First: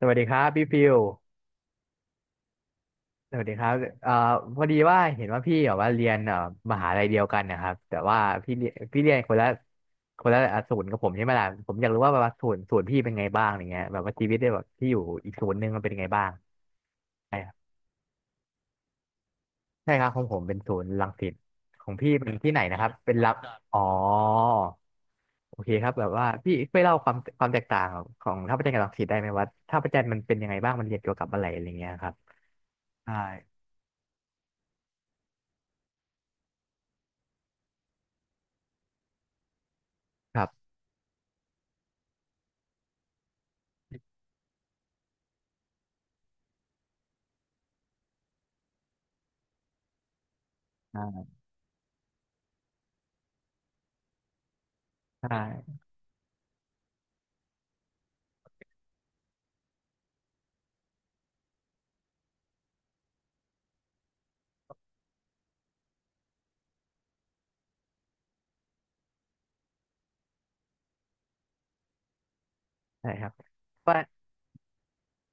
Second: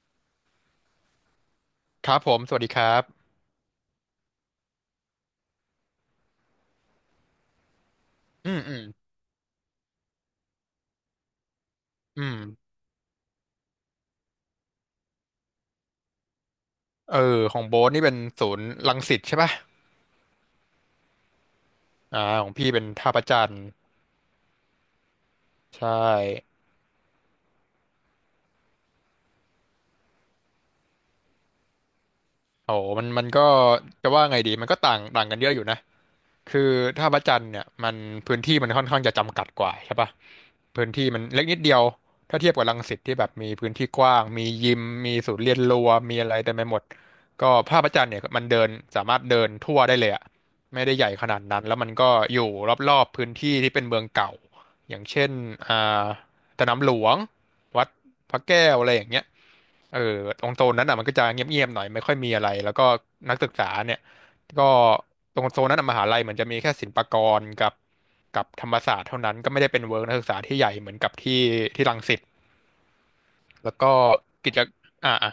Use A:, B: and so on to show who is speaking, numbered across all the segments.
A: สวัสดีครับพี่ฟิว
B: ครับผมสวัสดีครับ
A: สวัสดีครับเอ่อพอดีว่าเห็นว่าพี่แบบว่าเรียนมหาลัยเดียวกันนะครับแต่ว่า
B: อืม อืม
A: พี่เรียนคนละอ่ะศูนย์กับผมใช่ไหมล่ะผมอยากรู้ว่าแบ
B: อื
A: บว่า
B: ม
A: ศูนย์พี่เป็นไงบ้างอย่างเงี้ยแบบว่าชีวิตได้แบบที่อยู่อีกศูนย์หนึ่งมันเป็นยังไงบ้าง
B: เอ
A: ใช่
B: อ
A: ครั
B: ของ
A: บ
B: โบ๊ทนี่เป็นศูนย์รังสิตใช่ป่ะ
A: ใช่ครับของผมเป็นศูนย์รังสิตของพี่เป็น
B: ขอ
A: ที่
B: ง
A: ไหน
B: พี่
A: นะ
B: เป็
A: ค
B: น
A: รับ
B: ท่า
A: เป็น
B: พระ
A: รับ
B: จันทร์
A: อ๋อโอเคค
B: ใช่
A: รับแบบว่าพี่ช่วยเล่าความแตกต่างของท่าพระจันทร์กับรังสิตได้ไหมว่าท่าพระจันทร์มันเป็นยังไงบ้างมันเรียนเกี่ยวกับอะไรอะไรเงี้ยครับ
B: โอ้มัน
A: ใช่
B: มันก็จะว่าไงดีมันก็ต่างต่างกันเยอะอยู่นะคือถ้าพระจันทร์เนี่ยมันพื้นที่มันค่อนข้างจะจำกัดกว่าใช่ปะ
A: ครับ
B: พื้นที่มันเล็กนิดเดียวถ้าเทียบกับรังสิตที่แบบมีพื้นที่กว้างมียิมมีศูนย์เรียนรู้มีอะไรเต็มไปหมดก็ภาพพระจันทร์เนี่ยมันเดินสามารถเดินทั่วได้เลยอะไม่ได้ใหญ่
A: อ่า
B: ขนาดนั้นแล้วมันก็อยู่รอบๆพื้นที่ที่เป็นเมืองเก่าอย่าง
A: ใช
B: เช่น
A: ่
B: อ่าสนามหลวงวัดพระแก้วอะไรอย่างเงี้ย เออตรงโซนนั้นอ่ะมันก็จะเงียบๆหน่อยไม่ค่อยมีอะไรแล้วก็นักศึกษาเนี่ยก็ตรงโซนนั้นอะมหาลัยเหมือนจะมีแค่ศิลปากรกับธรรมศาสตร์เท่านั้นก็ไม่ได้เป็นเวิร์กนักศึกษาที่ใหญ่เหมือนกับที่รังสิต
A: ใช่ครับ
B: แล้วก็
A: ว่า
B: กิจอ่ะอ่ะ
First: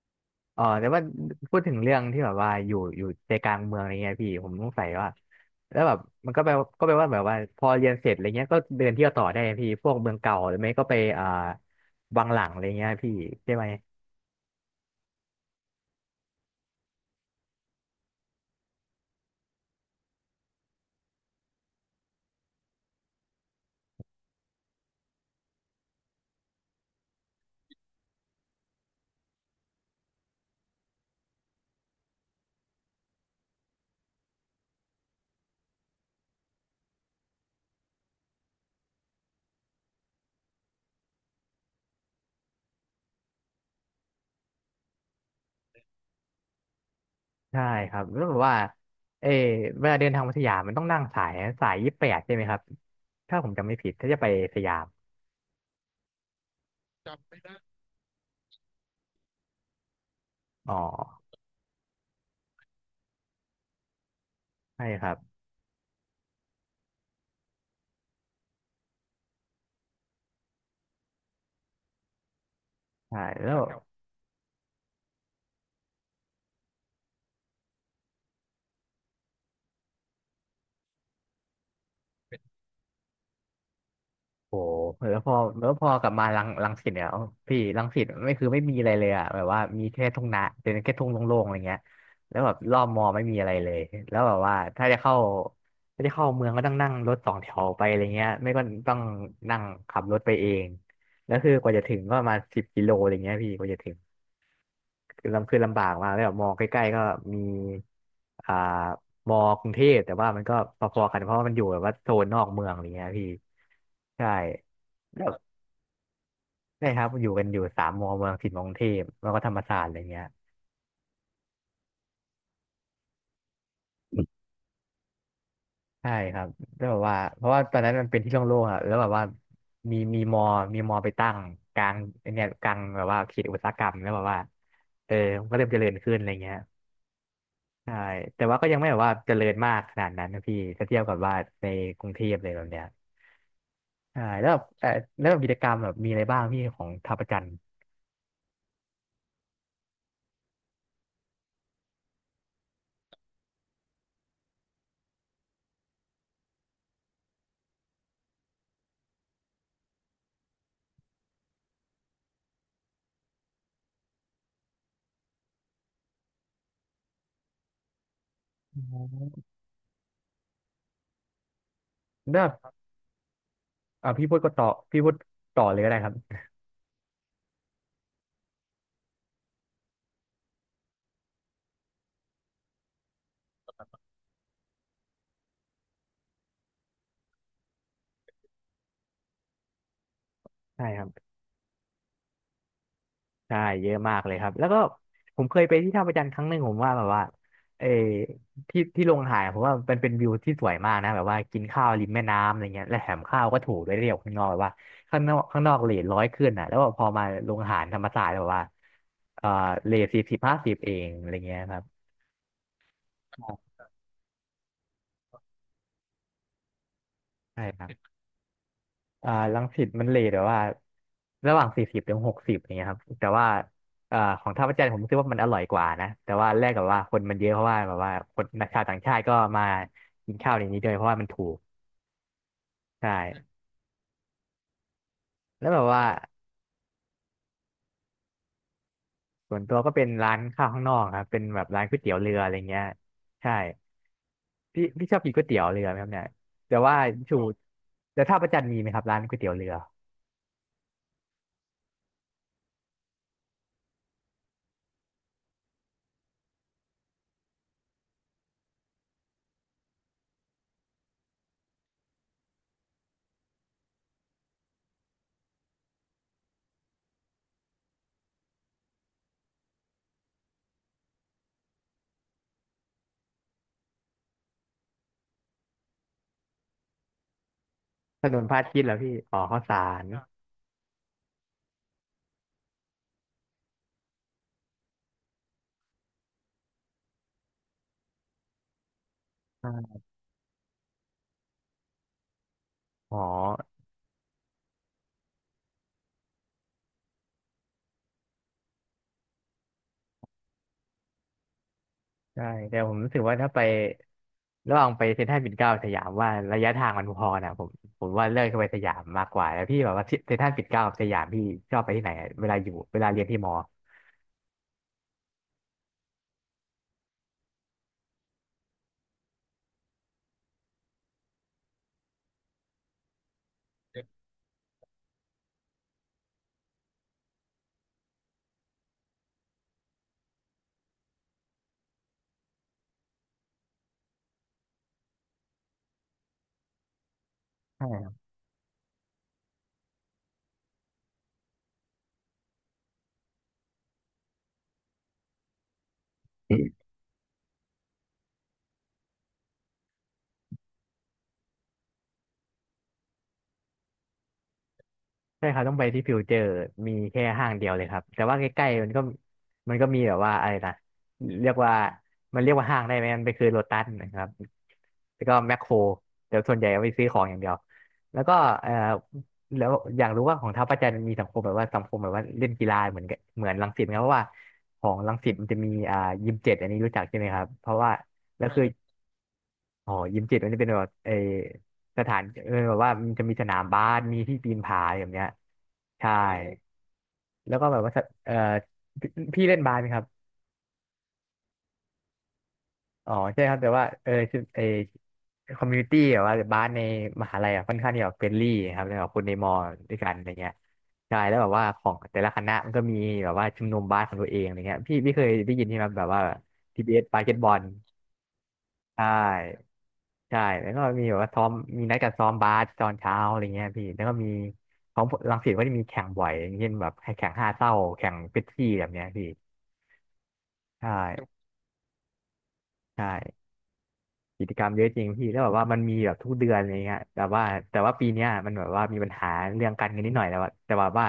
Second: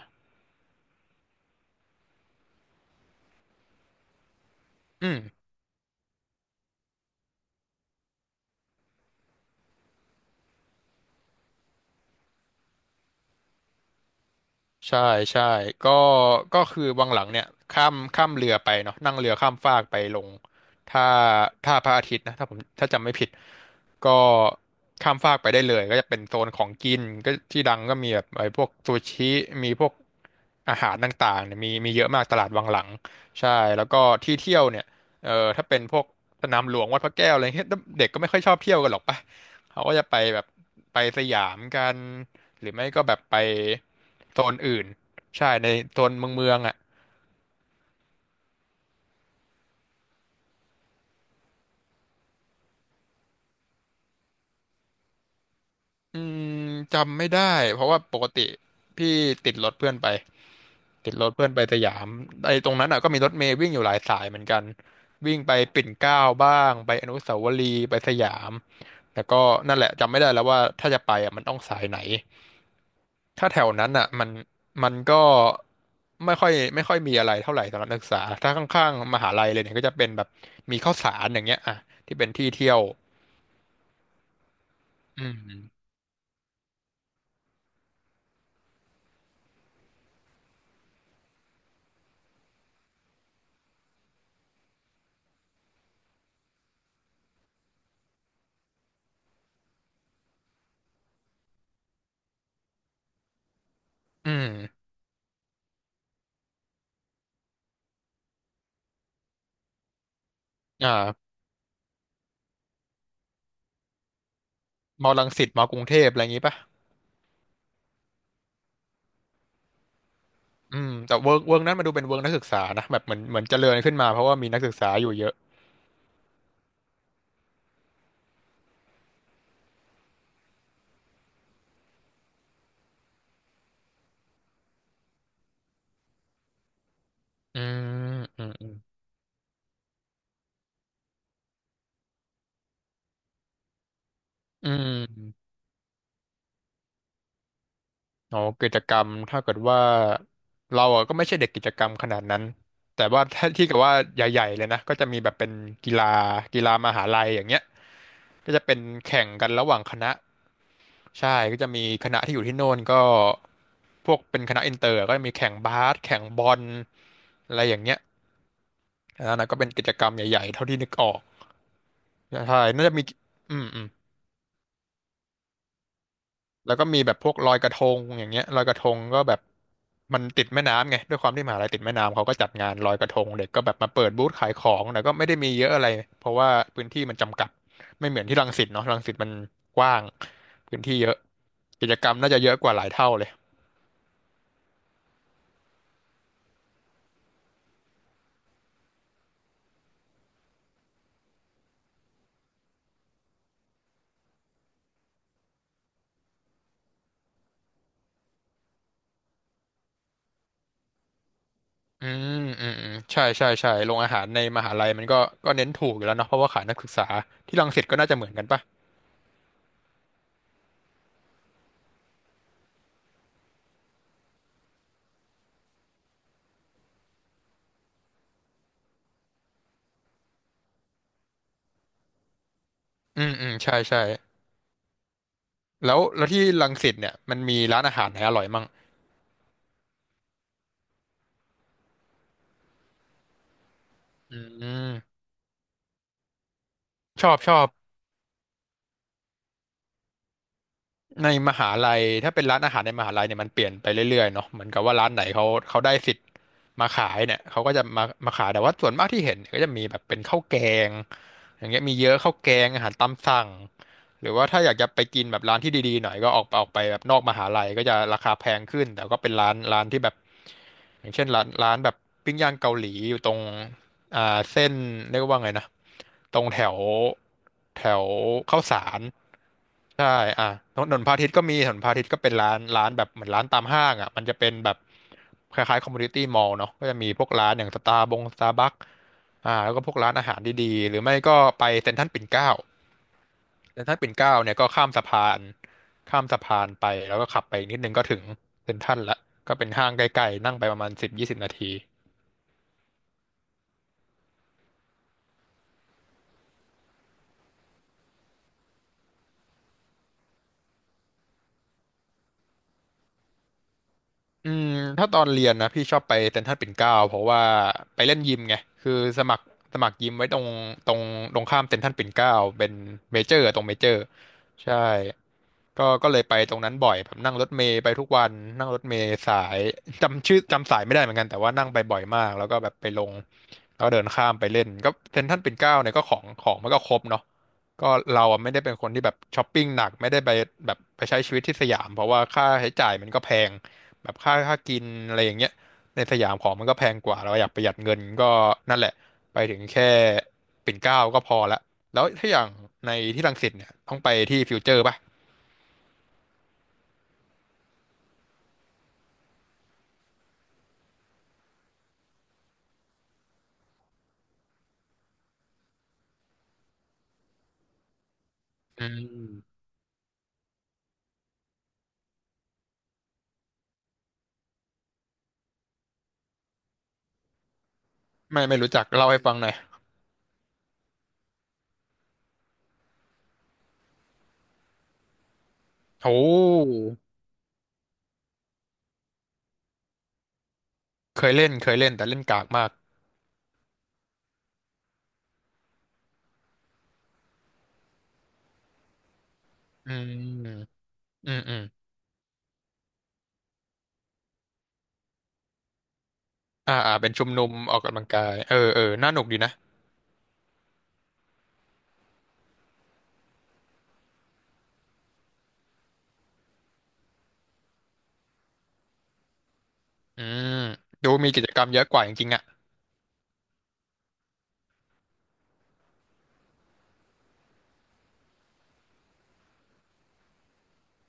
A: อ๋อแต่ว่าพูดถึงเรื่องที่แบบว่าอยู่ใจกลางเมืองอะไรเงี้ยพี่ผมสงสัย
B: อื
A: ว่า
B: ม
A: แล้วแบบมันก็แปลก็แปลว่าแบบว่าพอเรียนเสร็จอะไรเงี้ยก็เดินเที่ยวต่อได้พี่พวกเมืองเก่าหรือไม่ก็ไปวังหลังอะไรเงี้ยพี่ใช่ไหม
B: ใช่ใช่ก็ก็คือวังหลังเนี่ยข้ามเรือไปเนาะนั่งเรือข้ามฟากไปลงท่าท่าพระอาทิตย์นะถ้าผมถ้าจำไม่ผิดก็ข้ามฟากไปได้เลยก็จะเป็นโซนของกินก็ที่ดังก็มีแบบไอ้พวกซูชิมีพวกอาหารต่างๆเนี่ยมีเยอะมากตลาดวังหลังใช่แล้วก็ที่เที่ยวเนี่ยเออถ้าเป็นพวกสนามหลวงวัดพระแก้วอะไรเงี้ยเด็กก็ไม่ค่อยชอบเที่ยวกันหรอกปะเขาก็จะไปแบบไปสยามกัน หรือไม่ก็แบบไปโซนอื่นใช่ในโซนเมืองอ่ะ
A: ใช่ครับแล้วแบบว่าเออเวลาเดินทางมาสยามมันต้องนั่งสาย 28ใช่ไหมครับถ้าผมจำไม่ผิดถ้าจะไปสยาม
B: อืมจำไม่ได้เพราะว่าปกติพี่ติดรถเพื่อนไป
A: อ๋
B: ติด
A: อ
B: รถเพื่อนไปสยามไอ้ตรงนั้นอ่ะก็มีรถเมล์วิ่งอยู่หลายสายเหมือนกัน
A: ใช่ครับ
B: วิ่งไปปิ่นเกล้าบ้างไปอนุสาวรีย์ไปสยามแล้วก็นั่นแหละจำไม่ได้แล้วว่าถ้าจะไปอ่ะมันต้องสายไหน
A: ใช่
B: ถ้า
A: แล้
B: แถ
A: ว
B: วนั้นอ่ะมันก็ไม่ค่อยมีอะไรเท่าไหร่สำหรับนักศึกษาถ้าข้างๆมหาลัยเลยเนี่ยก็จะเป็นแบบมีข้าวสารอย่างเงี้ยอ่ะที่เป็นที่เที่ยว
A: โอ้โหแล้ว
B: อื
A: พอ
B: ม
A: กลับมารังสิตเนี่ยเอาพี่รังสิตไม่คือไม่มีอะไรเลยอะแบบว่ามีแค่ทุ่งนาเป็นแค่ทุ่งโล่งๆอะไรเงี้ยแล้วแบบรอบมอไม่มีอะไรเลยแล้วแบบว่าถ้าจะเข้าเมืองก็ต้องนั่งรถสองแถวไปอะไรเงี้ยไม่ก็ต้องนั่งขับรถไปเองแล้วคือกว่าจะถึงก็ประมาณ10 กิโลอะไรเงี้ยพี่กว่าจะถึง
B: อืม
A: คือลำคือลำบากมากแล้วแบบมอใกล้ๆก็มีอ่ามอกรุงเทพแต่ว่ามันก็พอๆกันเพ
B: อ่า
A: ราะว่ามันอยู่แบบว่าโซนนอกเมืองอะไรเงี้ยพี่ใช่
B: มอรังสิตมอกรุงเทพอะไรอย่างงี้ป่ะ
A: ใช่ครับอยู่สามมอเมืองสิทธิ์มกรุงเทพแล้วก็ธรรมศาสตร์อะไรเงี้ย
B: อืมแต่เวิร์กนั้นมาดูเป็นเวิร์กนักศึกษานะแบบเหมือนเจริญขึ้นมาเพราะว่ามีนักศึกษาอยู่เยอะ
A: ใช่ครับแล้วแบบว่าเพราะว่าตอนนั้นมันเป็นที่โล่งๆอ่ะแล้วแบบว่ามีมีมอมีมอไปตั้งกลางไอ้เนี่ยกลางแบบว่าเขตอุตสาหกรรมแล้วแบบว่าเออมันก็เริ่มเจริญขึ้นอะไรเงี้ย
B: อื
A: ใช่
B: ม
A: แต่
B: อืม
A: ว่าก็
B: อืม
A: ยังไม่แบบว่าเจริญมากขนาดนั้นนะพี่ถ้าเทียบกับว่าในกรุงเทพเลยแบบเนี้ยใช่แล้วแบบ
B: อื
A: แล้วแบบกิ
B: ม
A: จกรรมแบบมีอะไรบ้างพี่ของท่าประจันทร์
B: อ๋อกิจกรรมถ้าเกิดว่าเราอ่ะก็ไม่ใช่เด็กกิจกรรมขนาดนั้นแต่ว่า ถ้าที่กับว่าใหญ่ๆเลยนะก็จะมีแบบเป็นกีฬากีฬามหาลัยอย่างเงี้ยก็จะเป็นแข่งกันระหว่างคณะใช่ก็จะมีคณะที่อยู่ที่โน่นก็พวกเป็นคณะอินเตอร์ก็จะมีแข่งบาสแข่งบอลอะไรอย่างเงี้ย
A: อ๋
B: อัน
A: อ
B: นั้นก็เป็นกิจกรรมใหญ่ๆเท่าที่นึกออก
A: แล้วแบ
B: ใช่
A: บ
B: น่าจะมีอืมอืม
A: เอ่าพี่พูดก็ต่อพี่พูดต่อเลยก็ได้ครับ
B: แล้วก็มีแบบพวกลอยกระทงอย่างเงี้ยลอยกระทงก็แบบมันติดแม่น้ำไงด้วยความที่มหาลัยติดแม่น้ำเขาก็จัดงานลอยกระทงเด็กก็แบบมาเปิดบูธขายของแต่ก็ไม่ได้มีเยอะอะไรเพราะว่าพื้นที่มันจำกัดไม่เหมือนที่รังสิตเนาะรังสิตมันกว้างพื้น
A: ใช่
B: ที่
A: ครั
B: เย
A: บ
B: อะกิจกรรมน่าจะเยอะกว่าหลายเท่าเลย
A: ใช่เยอะมากเลยครับแล้วก็ผมเคยไปที่ท่าพระจันทร์ครั้งหนึ่งผมว่าแบบว่าเออที่ที่ลงอาหารผมว่ามันเป็นวิวที่สวยมากนะแบบว่ากินข้าวริมแม่น้ำอะไรเงี้ยและแถมข้าวก็ถูกด้วยเรียกข้างนอกแบบว่าข้างนอกเรท 100ขึ้นอ่ะแล้วพอมาลงอาหารธรรมศาสตร์แบบว่าเออเรท40 50เองอะไรเงี้ยครับ
B: อืมอืมอืมใช่ใช่ใช่โรงอาหารในมหาลัยมันก็ก็เน้นถูกอยู่แล้วเนาะเพราะว่าขายนักศึกษาที่
A: ใช่
B: รัง
A: ค
B: สิ
A: รั
B: ตก็น่า
A: บ
B: จะเหมือนกันปะ
A: อ่ารังสิตมันเลทแบบว่าระหว่าง40 ถึง 60อย่างเงี้ยครับแต่ว่าอ่าของท่าพระจันทร์ผมรู้สึกว่ามันอร่อยกว่านะแต่ว่าแรกกับว่าคนมันเยอะเพราะว่าแบบว่าชาวต่างชาติก็มากินข้าวในนี้ด้วยเพราะว่ามันถูกใช่
B: อืมอืมใช่ใช่
A: แล้วแบบว่า
B: แล้วที่รังสิตเนี่ยมันมีร้านอาหารไหนอร่อยมั่ง
A: ส่วนตัวก็เป็นร้านข้าวข้างนอกครับเป็นแบบร้านก๋วยเตี๋ยวเรืออะไรเงี้ยใช่
B: อืม
A: พี่ชอบกินก๋วยเตี๋ยวเรือไหมครับเนี่ยแต่ว่า
B: ชอ
A: ชู
B: บชอบ
A: แต่ท่าพระจันทร์มีไหมครับร้านก๋วยเตี๋ยวเรือ
B: ในมหาลัยถ้าเป็นร้านอาหารในมหาลัยเนี่ยมันเปลี่ยนไปเรื่อยๆเนาะเหมือนกับว่าร้านไหนเขาได้สิทธิ์มาขายเนี่ยเขาก็จะมาขายแต่ว่าส่วนมากที่เห็นเนี่ยก็จะมีแบบเป็นข้าวแกงอย่างเงี้ยมีเยอะข้าวแกงอาหารตามสั่ง หรือว่าถ้าอยากจะไปกินแบบร้านที่ดีๆหน่อยก็ออกไปแบบนอกมหาลัยก็จะราคาแพงขึ้นแต่ก็เป็นร้านที่แบบอย่างเช่นร้านแบบปิ้งย่างเกาหลีอยู่ตรงเส้นเรียกว่าไงนะตรงแถวแถว
A: ถนนพระ
B: ข้าว
A: อาทิตย์
B: สา
A: เหรอ
B: ร
A: พี่อ๋อข้าวสาร
B: ใช่อ่ะถนนพาทิตย์ก็มีถนนพาทิตย์ก็เป็นร้านแบบเหมือนร้านตามห้างอ่ะมันจะเป็นแบบคล้ายๆคอมมูนิตี้มอลล์เนาะก็จะมีพวกร้านอย่างสตาร์บัคแล้วก็พวกร้านอาหารดีๆหรือไม่ก็ไปเซ็นทรัลปิ่นเกล้า
A: อ๋อ
B: แล้วถ้าปิ่นเกล้าเนี่ยก็ข้ามสะพานไปแล้วก็ขับไปนิดนึงก็ถึงเซ็นทรัลละก็เป็นห้างใกล้ๆนั่งไปประมาณสิบยี่สิบนาที
A: ใช่แต่ผมรู้สึกว่าถ้าไประหว่างไปเซ็นทรัลปิ่นเกล้าสยามว่าระยะทางมันพอนะผมว่าเลือกจะไปสยามมากกว่าแล้วพี่แบบว่าเซ็นทรัลปิ่นเกล้ากับสยามพี่ชอบไปที่ไหนอะเวลาเรียนที่มอ
B: อืมถ้าตอนเรียนนะพี่ชอบไปเซ็นทรัลปิ่นเกล้าเพราะว่าไปเล่นยิมไงคือสมัครสมัครยิมไว้ตรงตรงข้ามเซ็นทรัลปิ่นเกล้าเป็นเมเจอร์ตรงเมเจอร์ใช่ก็เลยไปตรงนั้นบ่อยแบบนั่งรถเมล์ไปทุกวันนั่งรถเมล์สายจำชื่อจำสายไม่ได้เหมือนกันแต่ว่านั่งไปบ่อยมากแล้วก็แบบไปลงแล้วก็เดินข้ามไปเล่นก็เซ็นทรัลปิ่นเกล้าเนี่ยก็ของมันก็ครบเนาะก็
A: ใช่
B: เราอะไม่ได้เป็นคนที่แบบช้อปปิ้งหนักไม่ได้ไปแบบไปใช้ชีวิตที่สยามเพราะว่าค่าใช้จ่ายมันก็แพง แบบค่ากินอะไรอย่างเงี้ยในสยามของมันก็แพงกว่าเราอยากประหยัดเงินก็นั่นแหละไปถึงแค่ปิ่นเกล้าก็พอละแล้วถ้าอย่างในที่รังสิตเนี่ยต้องไปที่ฟิวเจอร์ป่ะ
A: ใช่ครับต้องไปที่ฟิวเจอร์มีแค่ห้างเดียวเลยครับแต่ว่าใกล้ๆมันก็มีแบบว่าอะไรนะเรียกว่ามันเรียกว่าห้างได้ไหมมันเปนคือโลตัสนะครับแล้วก็แมคโครแต่ส่วนใหญ่เอาไปซื้อของอย่างเดียวแล้วก็เอ่อ
B: อืม
A: แล้วอยากรู้ว่าของท้าวประจันทร์มีสังคมแบบว่าสังคมแบบว่าเล่นกีฬาเหมือนรังสิตไหมครับเพราะว่าของรังสิตมันจะมียิม 7อันนี้รู้จักใช่ไหมครับเพราะว่าแล้
B: ไม่
A: ว
B: ไม่
A: คือ
B: รู้จักเล่าให้ฟังหน่อย
A: อ๋อยิมจิตมันจะเป็นแบบสถานแบบว่ามันจะมีสนามบาสมีที่ปีนผาอย่างเงี้ย
B: โอ้
A: ใช่แล้วก็แบบว่าสะเออพี่เล่นบาสไหมครับ
B: เคยเล่นแต่เล่นกากมาก
A: อ๋อใช่ครับแต่ว่าคือคอมมูนิตี้แบบว่าบาสในมหาลัยอะค่อนข้างที่แบบเฟรนลี่ครับแล้วแบบคนในมอ
B: อื
A: ด้วยกันอะไรเงี้ย
B: ม
A: ใช่
B: อื
A: แล้ว
B: ม
A: แบบ
B: อืม
A: ว่าของแต่ละคณะมันก็มีแบบว่าชุมนุมบาสของตัวเองอะไรเงี้ยพี่เคยได้ยินใช่ไหมแบบว่า
B: อ่า
A: ทีบี
B: อ่า
A: เอส
B: เป็น
A: บาส
B: ชุ
A: เก
B: ม
A: ตบ
B: นุ
A: อ
B: ม
A: ล
B: ออกกำลังกายเออเออ
A: ใช
B: น่าหนุกดีนะ
A: ่ ใช่แล้วก็มีแบบว่าซ้อมมีนัดกันซ้อมบาสตอนเช้าอะไรเงี้ยพี่แล้วก็มีของรังสิตก็จะมีแข่งบ่อยอย่างเช่นแบบให้แข่งห้าเศร้าแข่งเป็ปซี่แบบเนี้ยพี่
B: อืม
A: ใช่
B: ดูมีกิจกรรมเยอะกว่าจริงๆอ่ะ
A: ใช่กิจกรรมเยอะจริงพี่แล้วแบบว่ามันมีแบบทุกเดือนอะไรเงี้ยแต่ว่าปีเนี้ยมันแบบว่ามีปัญหาเรื่องการเงินนิดหน่อยแต่ว่า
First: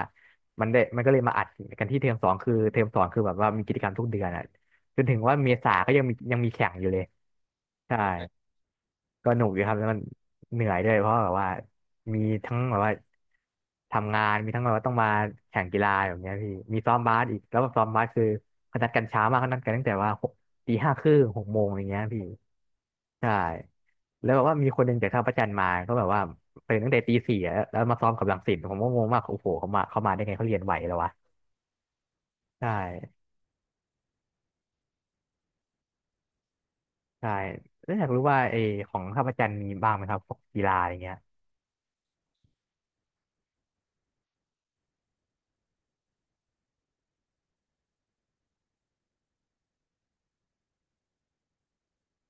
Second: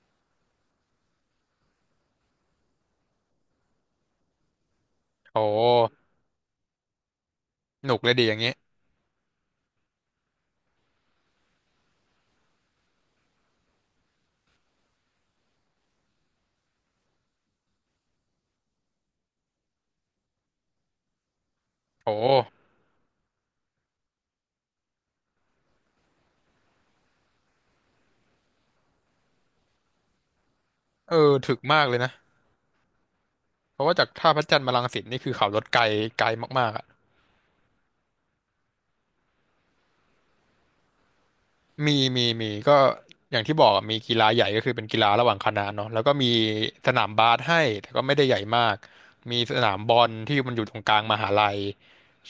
A: มันได้มันก็เลยมาอัดกันที่เทอมสองคือเทอมสองคือแบบว่ามีกิจกรรมทุกเดือนอ่ะจนถึงว่า
B: โอ้
A: เมษาก็ยังมีแข่งอยู่เลย
B: หนุ
A: ใช่
B: กเลยดีอย่างงี้
A: ก็หนุกอยู่ครับแล้วมันเหนื่อยด้วยเพราะแบบว่ามีทั้งแบบว่าทำงานมีทั้งแบบว่าต้องมาแข่งกีฬาแบบเนี้ยพี่มีซ้อมบาสอีกแล้วแบบซ้อมบาสคือเขานัดกันเช้ามากเขานัดกันตั้งแต่ว่าตีห้าครึ่งหกโมงอย่างเงี้ย
B: โอ้
A: พี่ใช่แล้วแบบว่ามีคนหนึ่งจากท่าพระจันทร์มาก็แบบว่าตื่นตั้งแต่ตีสี่อะแล้วมาซ้อมกับรังสิตผมก็งงมากโอ้โหเขามาได้ไงเขาเรียนไหวแล้ววะ
B: เออถึกมากเลยนะ
A: ใช่
B: เพราะว่าจากท่าพระจันทร์มารังสิตนี่คือขับรถไกลไกลมากๆอ่ะ
A: ใช่แล้วอยากรู้ว่าไอของท่าพระจันทร์มีบ้างไหมครับพวกกีฬาอย่างเงี้ย
B: มีก็อย่างที่บอกอะมีกีฬาใหญ่ก็คือเป็นกีฬาระหว่างคณะเนาะแล้วก็มีสนามบาสให้แต่ก็ไม่ได้ใหญ่มากมีสนามบอลที่มันอยู่ตรงกลางมหาลัย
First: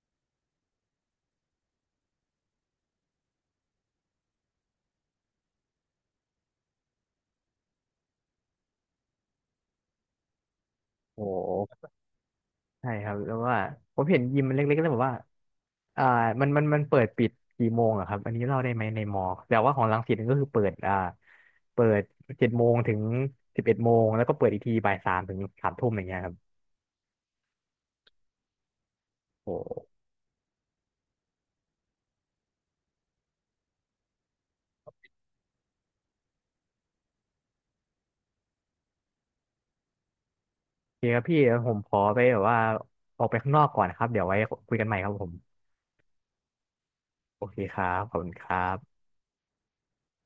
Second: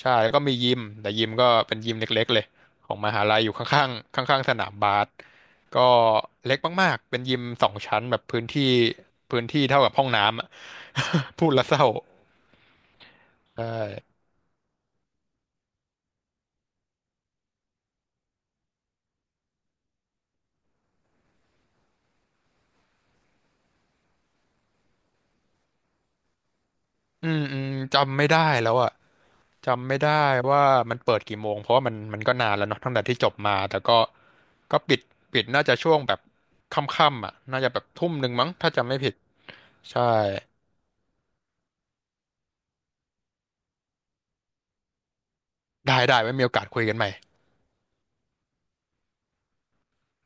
B: ใช่แล้วก็มียิมแต่ยิมก็เป็นยิมเล็กๆเลยของมหาลัยอยู่ข้างๆข้างๆสนามบาสก็เล็กมากๆเป็นยิมสองชั้นแบบพื้นที่เท่ากับห้องน้ำอะ
A: โอ
B: พูดแล้วเศร้า
A: ้ ใช่ครับแล้วว่า
B: ใช่
A: ผมเห็นยิมมันเล็กๆแล้วแบบว่าอ่ามันเปิดปิดกี่โมงอะครับอันนี้เล่าได้ไหมในมอแต่ว่าของรังสิตนี่ก็คือเปิดเปิดเจ็ดโมงถึงสิบเอ็ดโมงแล้วก็เปิดอีกทีบ่ายสามถึงสามทุ่มอย่างเงี้ยครับ
B: อืมอืมจำไม่ได้แล้วอ่ะ
A: โอ้
B: จำไม่
A: โ
B: ได้ว่ามันเปิดกี่โมงเพราะว่ามันมันก็นานแล้วเนาะตั้งแต่ที่จบมาแต่ก็ก็ปิดน่าจะช่วงแบบค่ำๆอ่ะน่าจะแบบทุ่มหนึ่งมั้งถ้าจำไม่ผิดใช่
A: อเคครับพี่เดี๋ยวผมขอไปแบบว่าออกไปข้างนอกก่อนนะครับเดี๋ยวไว้คุยกันใหม่ครับผม
B: ได้ไว้มีโอกาสคุยกันใหม่
A: โอเคครับขอบคุณครับ